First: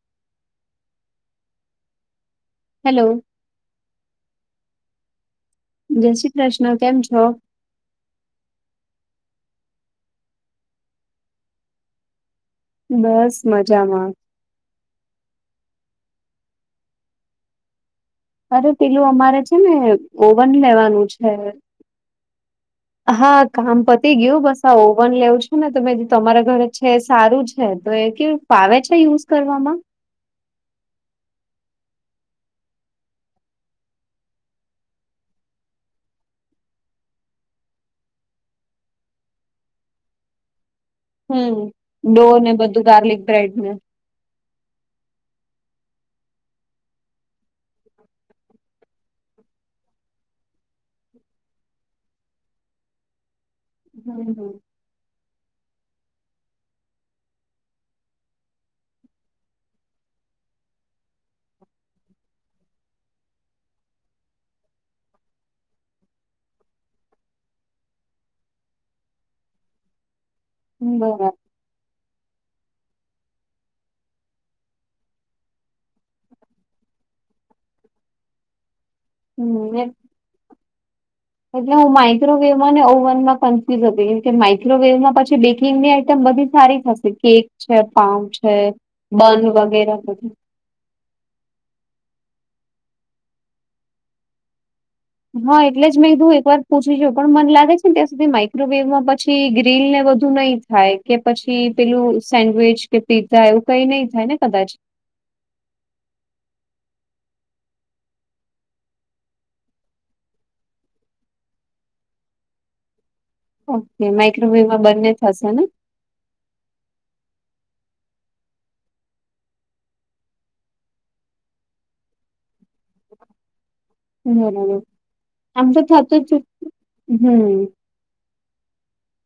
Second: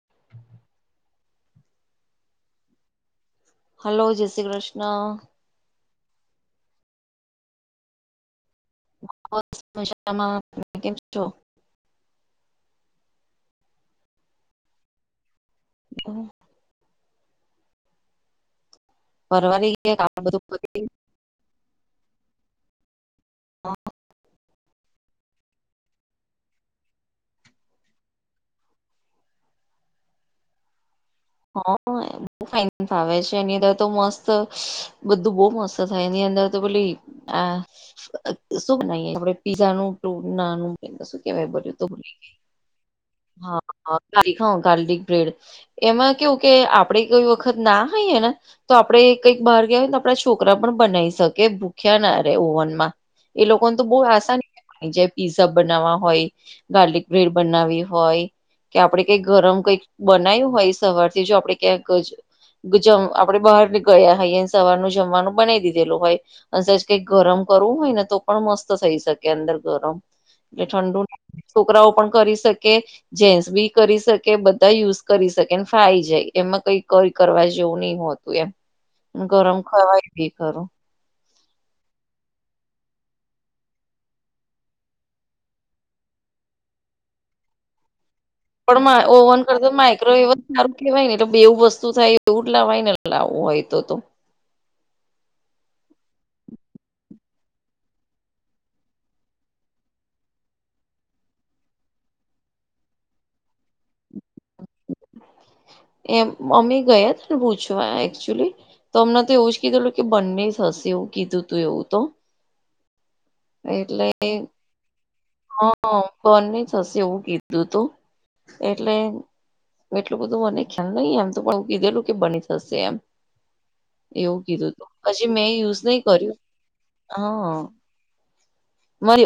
[inaudible] Hello. Hello જય શ્રી કૃષ્ણ. જય શ્રી કૃષ્ણ કેમ છો. બસ મજામાં કેમ છો? બસ મજામાં. [inaudible] અરે પેલું અમારે છે ને પરવારી ગયા કામ બધું ઓવન પતી લેવાનું છે. હા કામ તે ગયું બસ આ ઓવન લેવું છે ને તોમે તમારા ઘર છે સારું છે તો એ કેવું ફાવે છે યુઝ કરવામાં હા બ ફાઇન ફાવે છે એની અંદર તો મસ્ત બધું બહુ મસ્ત થાઈ ની અંદર તો ભોલી આ શું બનાઈ આપડે પીઝા નું ટ નાનું શું કેવાય હમ બધું તો ડો ને બધું ગાર્લિક બ્રેડ ને ્િક હ ગાર્લિક બ્રેડ એમાં કેવું કે આપડે કઈ વખત ના હોઈએ ને તો આપણેે કંઈક બહાર ગયાયને આપણા છોકરા પણ બનાવી શકે ભૂખ્યા ના ર ઓવનમાં એ લોકોને તો બહુ આસાની હમ ઈઝબ બનાવવા હોય ગાર્લિક બ્રેડ બનાવી હોય કે આપડણે કઈક ગરમ કઈક બનાવ્યું હોય સવારથી જો આપડે ક્યાંક જમ આપડે બહાર ની ગયા હોઈએને સવારનું જમવાનું બનાવી દીધેલું હોય અને કઈક ગરમ કરવું હોય ને તો પણ મસ્ત થઈ શકે અંદર ગરમ એટલે ઠંડુ બરાબર છોકરાઓ પણ કરી શકે જેન્ટસ બી કરી શકે બધા યુઝ કરી શકે થાઈ જાય એમાં કઈ કઈ કરવા જેવું નહ હોતું એમ ગરમ હમ એ- ખાવાય ગઈ ખરું એટલે હું માઈક્રોવેવ ને ઓવન માં કન્ફ્યુઝ હતી કે માઈક્રોવેવમાં પછી બેકિંગની આઈટમ બધી સારી થશે કેક છે પાઉ છે પણ ઓવન બન કરતા વગેરે બધી માયક્રોવેવ સારું કેવાય ને એટલે બેવું વસ્તુ થાય એવું જ લાવવાય ને લાવવું હોય તો હા એટલે જ મેંધું એક વાર પૂછી છેું પણ મન લાગે છે ને ત્યાં સુધી માઈક્રોવેવમાં પછી ગ્રીલ ને બધું નહી થાય કે પછી પેલું સેન્ડવીચ કે પીઝઝા એવું કઈ નહી થાય ને કદાચ એમ મમ્મી ગયા હતા ને પૂછવા એકચુલી તો અમને તો એવું જ કીધું હતું કે બંને હશે એવું કીધું તું એવું તો ઓકે માઈક્રોવેવમાં બંને થશે ને કોણને થશે એવું કીધું હતું એટલે એટલું બધું મને ખ્યાલ નહી એમ તો પણ હું કીધેલું કે બની થશે એમ એવું કીધું બરાબર તું હજી મેં આમ યુઝ તો નહી થતું કર્યું જ હમ હા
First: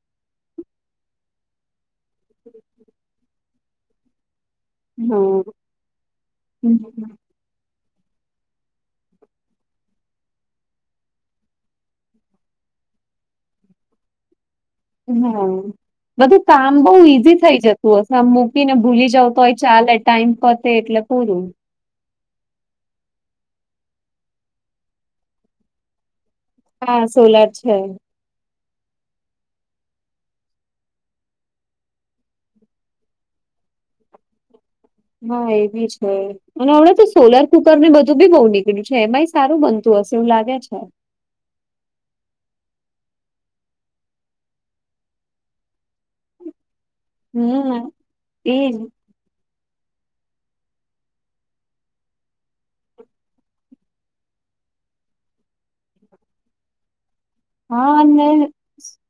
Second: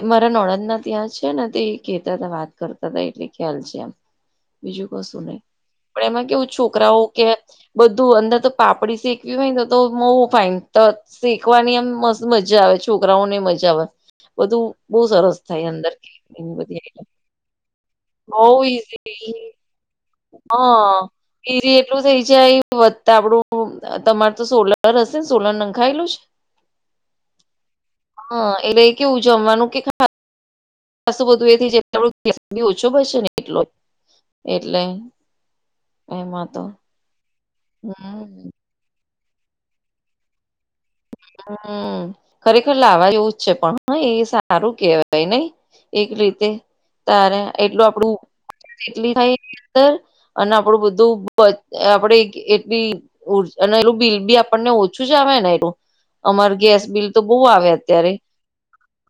મારા નોળંદ ના ત્યાં છે ને તે કેહેતા હતા વાત કરતા હતા એટલે ખ્યાલ છે એમ બીજું કશું નહી હા પણ એમાં કેવું છોકરાઓ હમ કે બધું અંદર તો પાપડી શેકવી હોય તો તો મોવું ફાય તો શીખવાની એમ મસ્ત મજા આવે છોકરાઓને મજા આવે બધું બહુ સરસ હા થાય અંદર એ બધું કામ બધી બહુ ઈઝી થઈ જતું હશે આમ બઉ મૂકીને ભૂલી જાવ ઈઝી તો હોય ચાલે ટાઈમ પતે હા એટલે પૂરું એ એટલું થઈ જાય વધતા આપડું તમાર તો સોલર હશે ને સોલર નંખાયેલું છે હા સોલાર છે હા એટલે એ કેવું જમવાનું કે સ્તું બધું એ થ બી ઓછો બશે ને એટલો એટલે હા એ બી છે અને હમણાં તો સોલાર કુકર ને બધું બી બહુ હમ ની બેલું છે એમાંઈ સારું બનતું હશે એવું લાગે છે હમ ખરેખર લાવવા જેવું જ છે પણ હ એ સારું કેવાય નહી એક રીતે તારે એટલું હમ આપડું એજ એટ થાય અને આપડું બધું આપે એટલી અને એલું બિલ બી આપણને ઓછું જ આવે ને અમાર ગેસ બિલ તો બહુ આવે અત્યારે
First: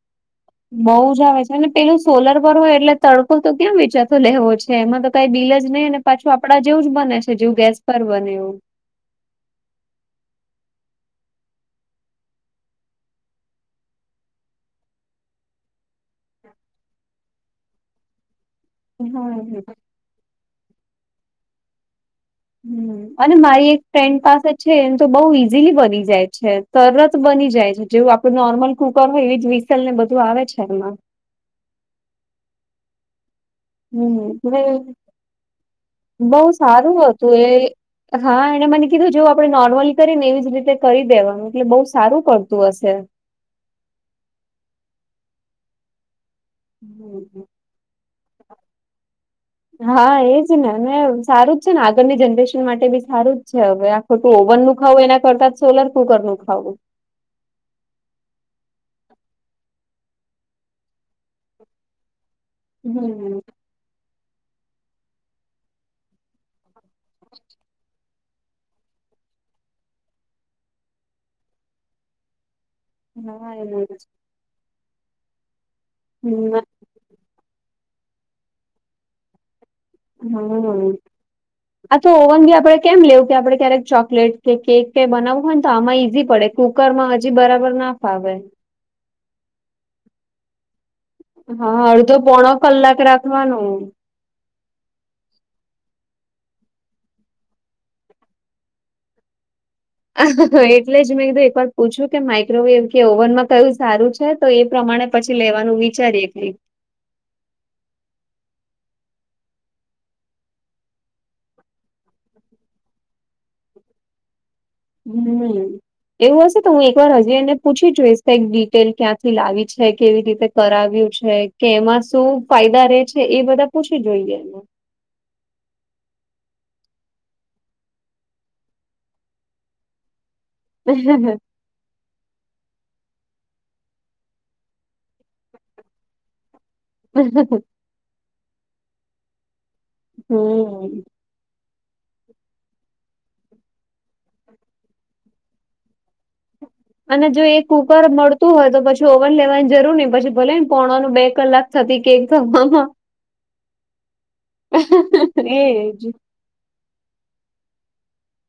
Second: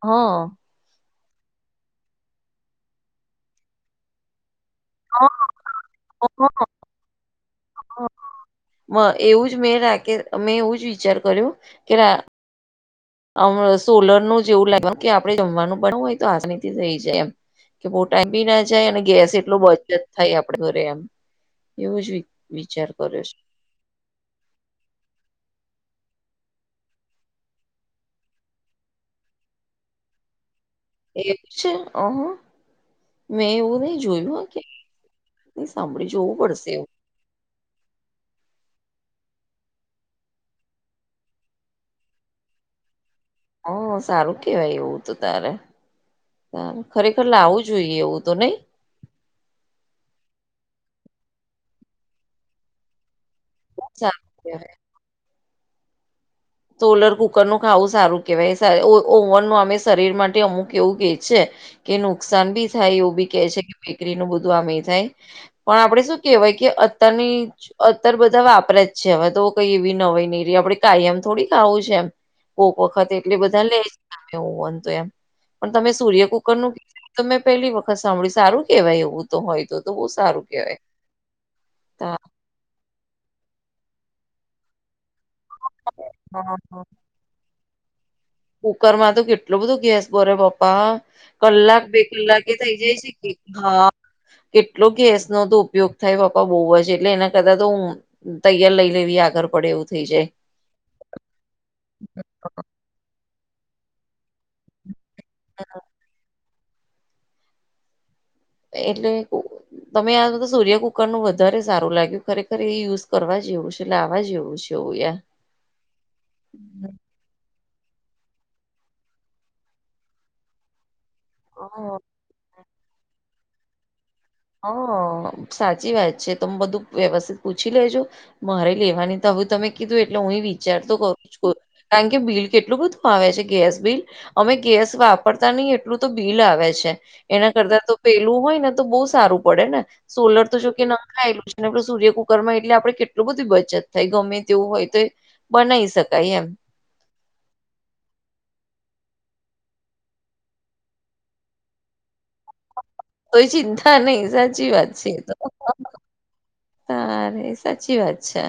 હા. બઉ જ આવે છે અને પેલું સોલર પર હોય એટલે તડકો તો ક્યાં વેચાતો લેવો જ. છે એમાં તો હ કઈ બિલ જ નહીં ને હ પાછું આપડા હ જેવું જ બને છે જેવું ગેસ પર બને એવું. એવું જ મેં રાખ મેં એવું જ વિચાર કર્યો કે અમ સોલર ન જે એવું લાગવા કે આપડે જમવાનું બડવું હોય તો આજનીથી થઈ જાય એમ. કે પો ટા બી ના જાય અને ગેસ એટલો હમ બચત થાય આપડ ઘરે એમ એવું જત હમ અને મારી એક. ફ્રેન્ડ પાસે છે એમ તો બઉુ ઈઝીલી બની જાય છે તરત બની જાય છે જેવું. નોર્મલ કુકર હોય એવી જ વિસલ ને બધું આવે છે એમાં એવું છેહ મેં એવું. નહી જોયું હમ કે હ સાંભળી જોવું બહુ પડશે એવું. સારું હતું એ. હા એને મને કીધું જેવ આપણે નોર્મલી કરીએ ને એવી જ રીતે કરી દેવાનું એટલે બઉુ સારું પડતું હશે. હ સારું કેવાય એવું તો તારે. ખરેખર હમ લાવું જોઈએ એવું તો નહી. હા એજ ને અને સારું જ છે ને આગળની જનરેશન માટે બી સારું જ. હવે આખું સારું તું ઓવન કેવાય. નું ખાવું એના કરતાં જ સોલર કુકર નું ખાવું. સોલર કુકર નું ખાવું સારું કેવાય ઓવન નું અમે શરીર માટે અમુક એવું કે છે. કે નુકસાન ભી. થાય એવું બી હમ્મ. કે છે કે બેકરીનું બધું આમ એ થાય પણ આપડે શું કેહેવાય કે. અતની અત્યારે બધા વાપરે જ છે હવે તો કઈ એવી નવાઈ નહીં આપડે કાયમ થોડી આવું છે એમ કોક વખત એટલી હા બધા લે એવું જ એવું તો એમ પણ તમે સૂર્ય કુકર હમ્મ નું કીધું તમે પહેલી વખત સાંભળી સારું કેહેવાય એવું. હોય તો તો બહુ સારું કેહેવાય. આપણે કેમ લેવું કે આપણે ક્યારેક ચોકલેટ કે કેક કે બનાવું હોય ને તો આમાં ઈઝી પડે કુકરમાં. બરાબર ના ફાવે. કુકર માં તો કેટલો બધું ગેસ બરે બાપ્પા. કલાક હા બે અડધો કલાકે પોણો એ થઇ જાય કલાક છે કે રાખવાનું હા. કેટલો ગેસનો તો ઉપયોગ થાય બાપા બહુ છે એટલે એના કરતા તો હું. તૈયાર લઈ લેવી આગળ પડે એવું. થઈ જાય એટલે જ મેં કીધું એક વાર પૂછ્યું કે માઈક્રોવેવ કે ઓવન માં કયું સારું છે. તો એ પ્રમાણે પછી લેવાનું વિચારીએ કઈ. એટલે. તમે આ સૂર્ય કુકરનું વધારે સારું લાગ્યું ખરેખર એ યુઝ કરવા જેવું છે લાવવા જેવું છે. એવું યાર હમ. એવું હશે તો હું એક વાર હજી એને પૂછી જોઈશ કઈ ડિટેલ ક્યાંથી લાવી છે કેવી રીતે કરાવ્યું છે. કે એમાં શું ફાયદા રે છે એ બધા પૂછી જોઈએ. હ સાચી વાત છે તમે બધું વ્યવસ્થિત પૂછી લેજો. મારે લેવાની તો હવે તમે કીધું એટલે હું વિચાર તો એને કરું. કારણ કે બિલ કેટલું બધું આવે છે ગેસ બિલ. અમે ગેસ વાપરતા નહી એટલું તો બિલ આવે છે. એના હમ કરતા તો પેલું હોય ને તો બહુ સારું પડે ને સોલર તો જોકે નંખાયેલું છે. આપડે સૂર્ય કુકર માં એટલે આપણે કેટલું બધી બચત થાય ગમે તેવું હોય તો. બનાઈ શકાય એમ. અને જો એ કુકર મળતું હોય તો પછી ઓવન લેવાની જરૂર નહી પછી ભલે ને પોણવાનું બે કલાક. કેક થવામાં કોઈ ચિંતા નહીિ સાચી વાત છે તો. એજ સાર સાચી વાત છે.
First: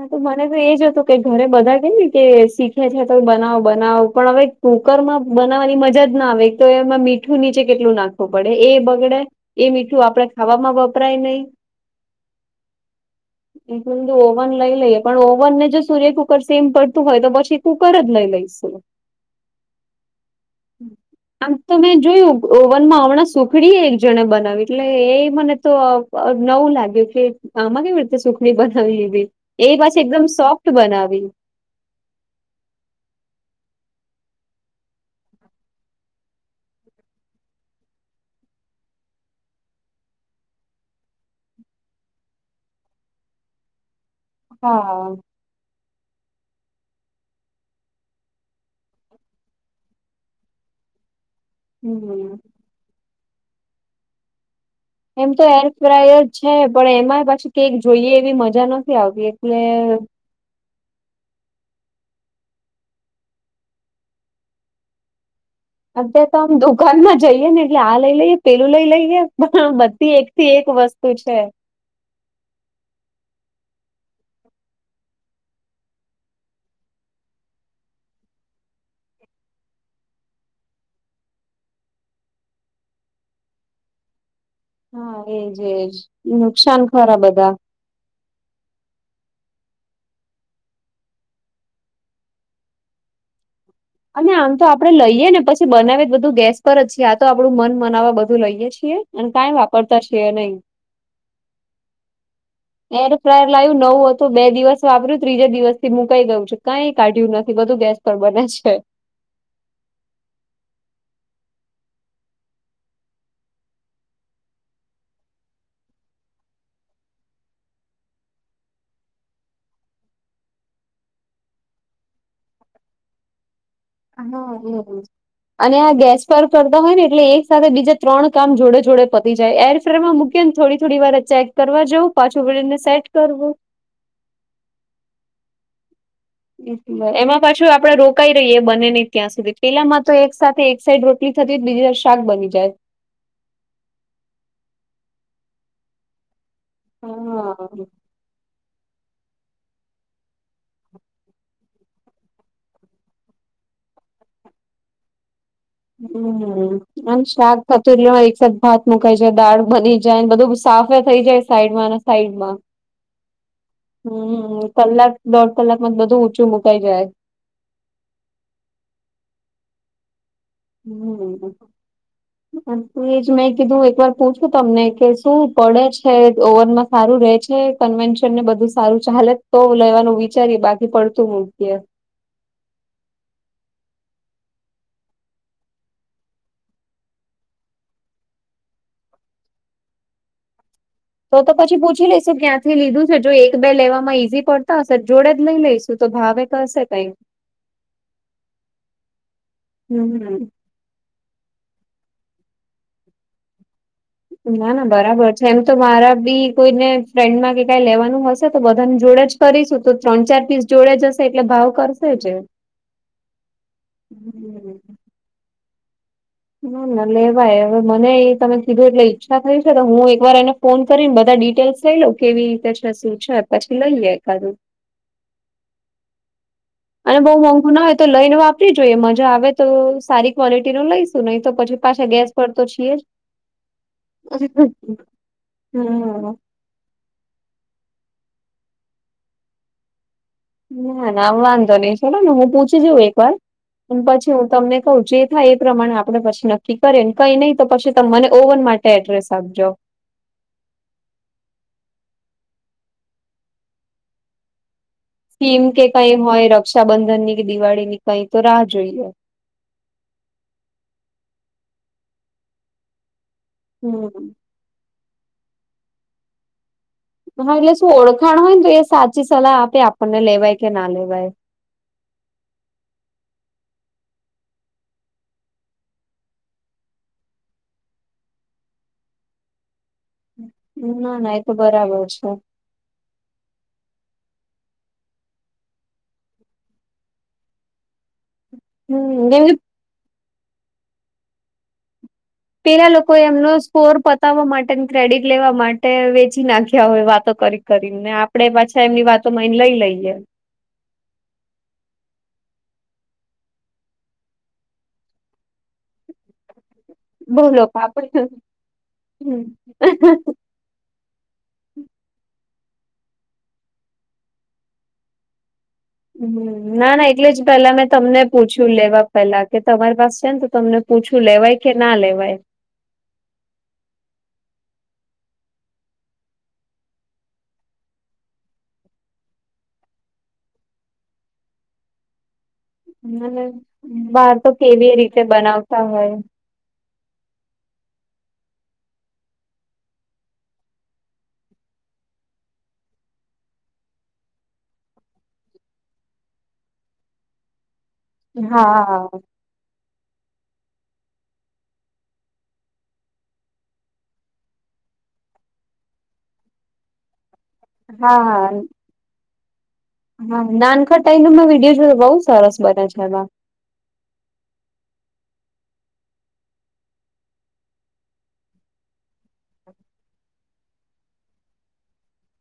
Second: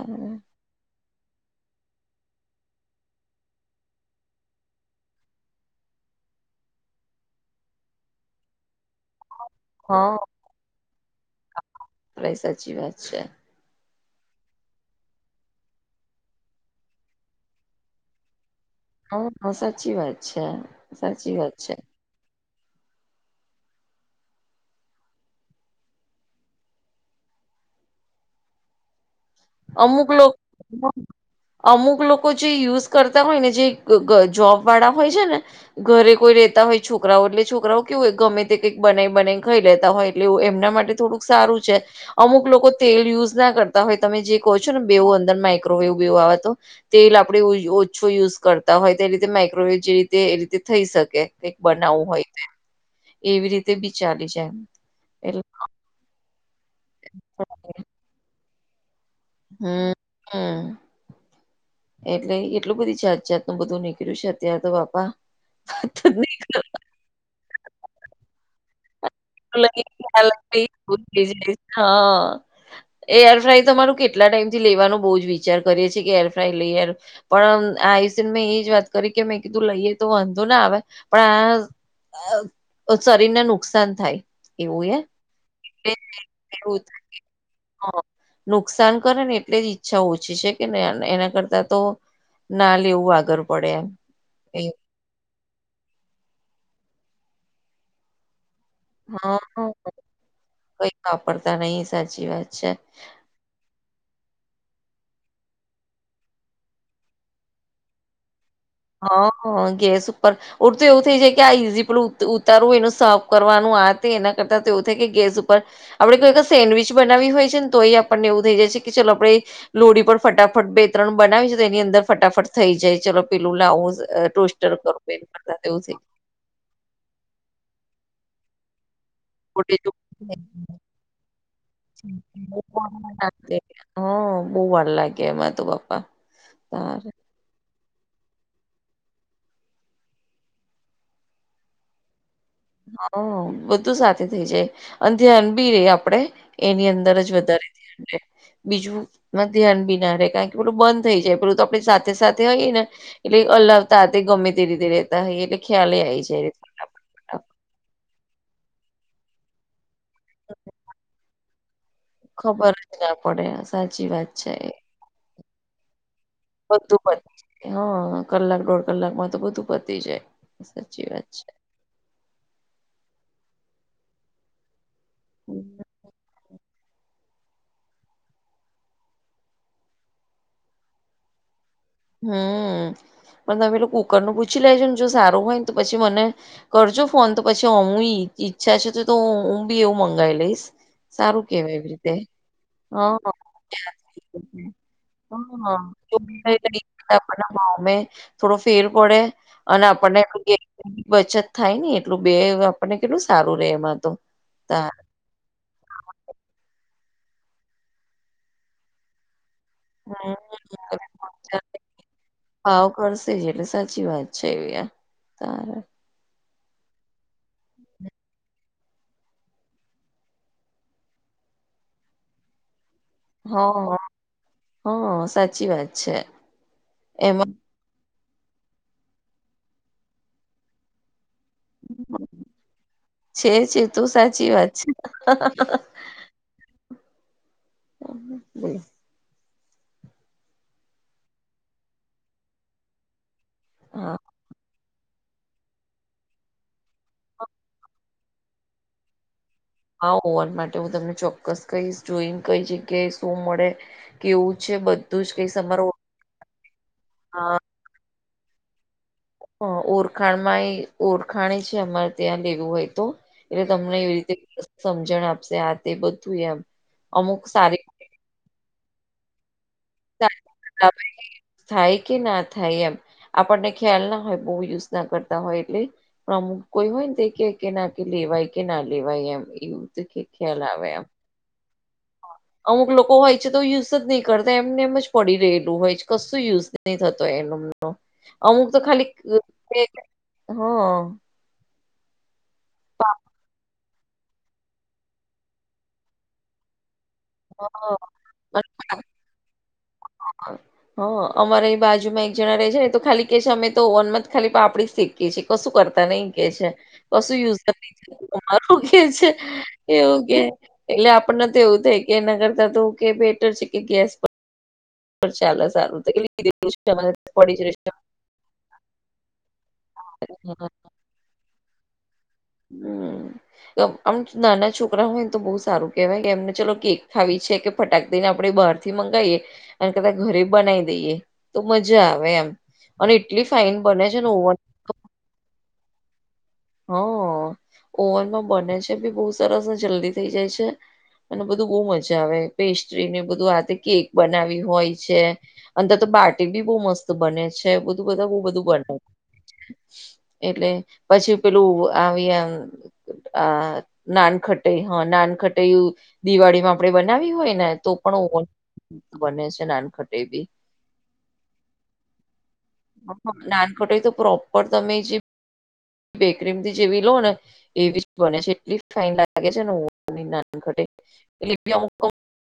હા તો મને તો એજ હતું. ઘરે બધા કે ને કે શીખે છે તો બનાવો બનાવો પણ હવે કુકરમાં બનાવવાની મજા જ ના આવે. તો એમાં મીઠું નીચે કેટલું નાખવું પડે એ બગડે એ મીઠું આપડા ખાવામાં વપરાય નહી આ સાચી વાત છે [inaudible] [inaudible] ઓવન લઈ લઈએ, પણ ઓવન ને જો સૂર્ય કુકર સેમ પડતું હોય, તો પછી એ કુકર જ લઈ લઈશું. હ, સાચી વાત છે, સાચી વાત આમ છે. તો મેં જોયું, ઓવનમાં હમણાં સુખડીએ એક જણે બનાવી, એટલે એ મને તો નવું લાગ્યું કે આમાં કેવી રીતે સુખડી બનાવી લેવી? એ પાછી અમુક એકદમ લોકો સોફ્ટ બનાવી. અમુક લોકો જે યુઝ કરતા હોય ને, જે જોબ વાળા હોય છે ને ઘરે કોઈ રેતા હોય, છોકરાઓ એટલે છોકરાઓ કેવું હોય? ગમે તે કંઈક બનાઈ-બનાઈ ખાઈ લેતા હોય, એટલે એ એમના માટે થોડુંક સારું છે. અમુક લોકો તેલ યુઝ ના કરતા હોય. તમે જે કહો છો ને, હા મેવો અંદર એવું બેવું આવે તો. તેલ આપણેે ઓછો યુઝ કરતા હોય, તે રીતે માઇક્રોવેવ જે રીતે એ રીતે થઈ શકે. કંઈક બનાવવું હોય, હમ એવી રીતે બી ચાલી જાય એમ. એમ તો એર ફ્રાયર છે, પણ એમાં પછી કેક જોઈએ એવી મજા નથી આવતી. એટલે હમ, હ. એટલે કેટલું બધી જાતજાતનું બધું નીકળ્યું છે અત્યારે તો, બાપા! અત્યારે તો આમ દુકાનમાં જઈએ ને, એટલે આ લઈ લઈએ, પેલું લઈ લઈએ. હ, લઈને બધી એક ખ્યાલ થી આપે એક એવું વસ્તુ થઈ છે. જાય હા. એર ફ્રાય તમારું કેટલા ટાઈમથી લેવાનો બહુ જ વિચાર કરીએ છીએ કે, એર ફ્રાય લઈએ. પણ આયુષ ને મેં એજ વાત કરી કે, મેં કીધું, લઈએ તો વાંધો ના આવે, પણ આ અ શરીરને નુકસાન થાય. એવું એ હા, એજ જ નુકસાન ખરા બધા. હ, નુકસાન કરે ને, એટલે જ ઈચ્છા ઓછી છે કે, ને એના કરતા તો ના લેવું, આગળ પડે એમ. અને આમ તો એ આપડે લઈએ ને, પછી બનાવે જ બધું ગેસ પર જ છીએ. આ તો આપડું મન મનાવવા બધું લઈએે. હા કાંય વાપરતા છે નઈ. કઈ વાપરતા નહી સાચી વાત છે ફાયર લાયવી નવું હતું. બે દિવસ વાપર્યું, ત્રીજા દિવસથી મુકાઈ ગયું છે. કંઈ કાઢ્યું નથી, બધું ગેસ પણ બને છે. હા, ગેસ ઉપ ઉપર ઓર તો એવું થઈ જાય કે, આ ઈઝી, પલું ઉતારવું એનું સાફ કરવાનું, આ તે એના કરતા તો એવું થાય કે ગેસ ઉપર આપડે કોઈ સેન્ડવીચ બનાવી હોય છે ને, તો એ આપણને એવું થઈ જાય છે કે, ચાલો, આપણેે લોડી પર ફટાફટ બે-ત્રણ બનાવી છે, તો તેની અંદર ફટાફટ થઈ જાય. ચલો, પેલું લાવું. અ હા ટોસ્ટર એવું કરો પેન કરતા અને તેવું આ થઈ‌. ગેસ કરતા હોય ને, એટલે એક સાથે બીજા ત્રણ કામ જોડે-જોડે પતી જાય. એર ફેરમાં મૂકી ને થોડી-થોડી વાર ચેક કરવા જવું, પાછું વળીને સેટ કરવું. હ, બહુ વાર લાગે એમાં તો, બાપા. તાર બ એમાં. પાછું આપડે રોકાઈ રહીએ, બને નહીં ત્યાં સુધી. પેલામાં તો એક સાથે એક સાઈડ રોટલી થતી હોય, બીજી તરફ શાક બની જાય. હા, બધું સાથે થઇ જાય અને ધ્યાન બી રે આપડે. એની અંદર જ વધારે હા. ધ્યાન રહે. બીજું ધ્યાન બી ના રહે, કારણ કે પેલું બંધ થઈ જાય. પેલું તો આપણી સાથે-સાથે હોઈ ને. એટલે અલ્લાવતા તે ગમે તે રીતે દેહ. હ, એલે ખ્યાલ. હમ. આમ શાક કટોરીમાં, એક સાથે ભાત મુકાઈ જાય, દાળ બની જાયને બધું સાફે થઈ જાય સાઈડ માં. સાઈડમાં ખબર જ ના પડે સાચી વાત છે હમ કલાક દોઢ કલાકમાં જ બધું ઊંચું મક બધું પ જાય હા કલાક દોઢ કલાક માં તો બધું પતી જાય સાચી વાત છે હ એજ મેં કીધું એક વાર પૂછું તમને કે તું પડે જ ઓવન માં સારું રહેે છે, કન્વેન્શન ને બધું સારું ચાલે, તો લેવાનું વિચારીએ, બાકી પડતું. તો. હમ, પણ તમે પેલું કુકર નું પૂછી લેજો ને. જો સારું હોય ને, તો પછી મને કરજો ફોન, તો પછી. હમ, ઈચ્છા છે તો તો હું બી એવું મંગાવી લઈશ. સારું તો કેવાય પછી એવી પૂછી રીતે લઈશુ, ક્યાંથી લીધું છે. હા જો એક-બે લેવામાં ઈઝી પડતા હશે, જોડે જ નહી લઈશું. તો ભાવે કશે આપ મામે થોડો ફેર પડે અને આપણને હમ બચત થાય ને એટલું બે આપણને કેટલું સારું રે એમાં તો ના ના તારે બરાબર એમ તો મારા બી કોઈને ફ્રેન્ડમાં કે કઈ લેવાનું હશે તો બધાની જોડે જ કરીશું તો ત્રણ હમ ચાર પીસ જોડે જશે એટલે ભાવ કરશે જ ભાવ કરશે તાર ના ના લેવાય હવે મને એ તમે સીધું એટલે ઈચ્છા થય છે તો હું એક વાર એને ફોન કરીને બધા ડિટેલ્સ લઈ લઉ કેવી રીતે છે શું છે પછી લઈએ એકાદું હમ સાચી વાત છે અને બહુ એમાં મોંઘું ના હોય તો લઈને વાપરી જોઈએ મજા આવે તો સારી ક્વોલિટી નું લઈ નહી તો પછી પાછ ગેસ પર તો છીએ જ છે છે તું સાચી વાત છે હમ બોલો ના ના આવ વાંધો નઈ ચલો ને હું પૂછી જઉ એક વાર અને હા પછી હું તમને કું જે થાય એ પ્રમાણે આપડે પછી નક્કી કરીએ ને કઈ નહીિ તો પછી તમે મને ઓવન માટે એડ્રેસ આપજો હા હોવાન માટે હું તમને ચોક્કસ કહીશ જોઈને કઈ જગ્યાએ શું મળે કેવું છે બ સ્કીમ કે કઈ હોય રક્ષાબંધન ની કે દિવાળી ની કઈ તો રાહ જોઈએ હ ઓરખાણમાં એ ઓરખાણ છે અમારે ત્યાં લેવું હોય તો એટલે તમને એવી હમ રીતે સમજણ આપશે આ તે બધું એમ અમુક હા એટલે સારી શું ઓળખાણ હોય ને તો એ સાચી સલાહ આપે આપણને લેવાય કે ના લેવાય થાય કે ના થાય એમ આપણને ખ્યાલ ના હોય બહુ યુઝ ના કરતા હોય એટલે અમુક કોઈ હોય ને તે કે કે ના કે લેવાય કે ના લેવાય એમ એવું તો ખ્યાલ આવે એમ ના ના એ તો બરાબર છે અમુક લોકો હોય છે તો યુઝ જ નહી કરતા એમને એમ જ પડી રહેલું હોય છે કશું યુઝ નહી થતો એનો અમુક તો હમ કેમ કે ખાલી હ પેલા લોકો એમનો સ્કોર પતાવવા માટે ક્રેડિટ લેવા માટે વેચી નાખ્યા હોય વાતો કરી કરી ને આપડે પાછા એમની વાતો માને લઈ લઈએ હા અમારે એ બાજુમાં એક જણા રે છે ને તો ખાલી કે છે અમે તો ઓવન માં જ ખાલી પાપડી શીખ કે છે કશું કરતા નહ કે છે કશું યુઝ બોલો આપડે અરું કે છે હમ એવું કે એટલે આપણને તો એવું થાય કે એના કરતા તો કે બેટર છે કે ગેસ પર ચાલ સારું હ લીધેલું છે, ના ના અમારે એટલે જ પડી પેલા મેં રહેશે તમને પૂછ્યું લેવા પેલા કે તમારી પાસે છે ને તો તમને પૂછું લેવાય કે ના લેવાય હમ આમ નાના છોકરા હોય ને તો બહુ સારું કેહેવાય કે એમને ચલો કેક ખાવી છે કે ફટાક દઈ ને આપણે બહાર થી મંગાવીએ અને કદા ઘરે બનાવી દઈએ તો મજા આવે એમ અને એટલી ફાઇન બને છે ને બહાર તો ઓવન કેવી રીતે બનાવતા હોય હા ઓવનમાં બને છે બી બહુ સરસ જલ્દી થઈ જાય છે અને બધું બહુ મજા આવે પેસ્ટ્રી ને બધું આતે કેક બનાવી હોય છે અને ત તો બાટટી બી બહુ મસ્ત બને છે બધું બધ બું બધું બને હા એટલે પછી પેલું આવી્યા આ નાનખટાઈ હા નાન ખટાઈ દિવાળી માં આપડે બનાવી હોય ને તો પણ હા ઓ હા બને છે નાનકટ હા નાનખ ટાઈ નમાં વિડીયો જો બઉુ સરસ બને છે એમાં ટ તો પ્રોપર તમે જે બેકરીમ જેવી લોન એવી જ બને છે એટલી ફાાઈન લાગે છે ને હ નાન ઘટે એટી અમુક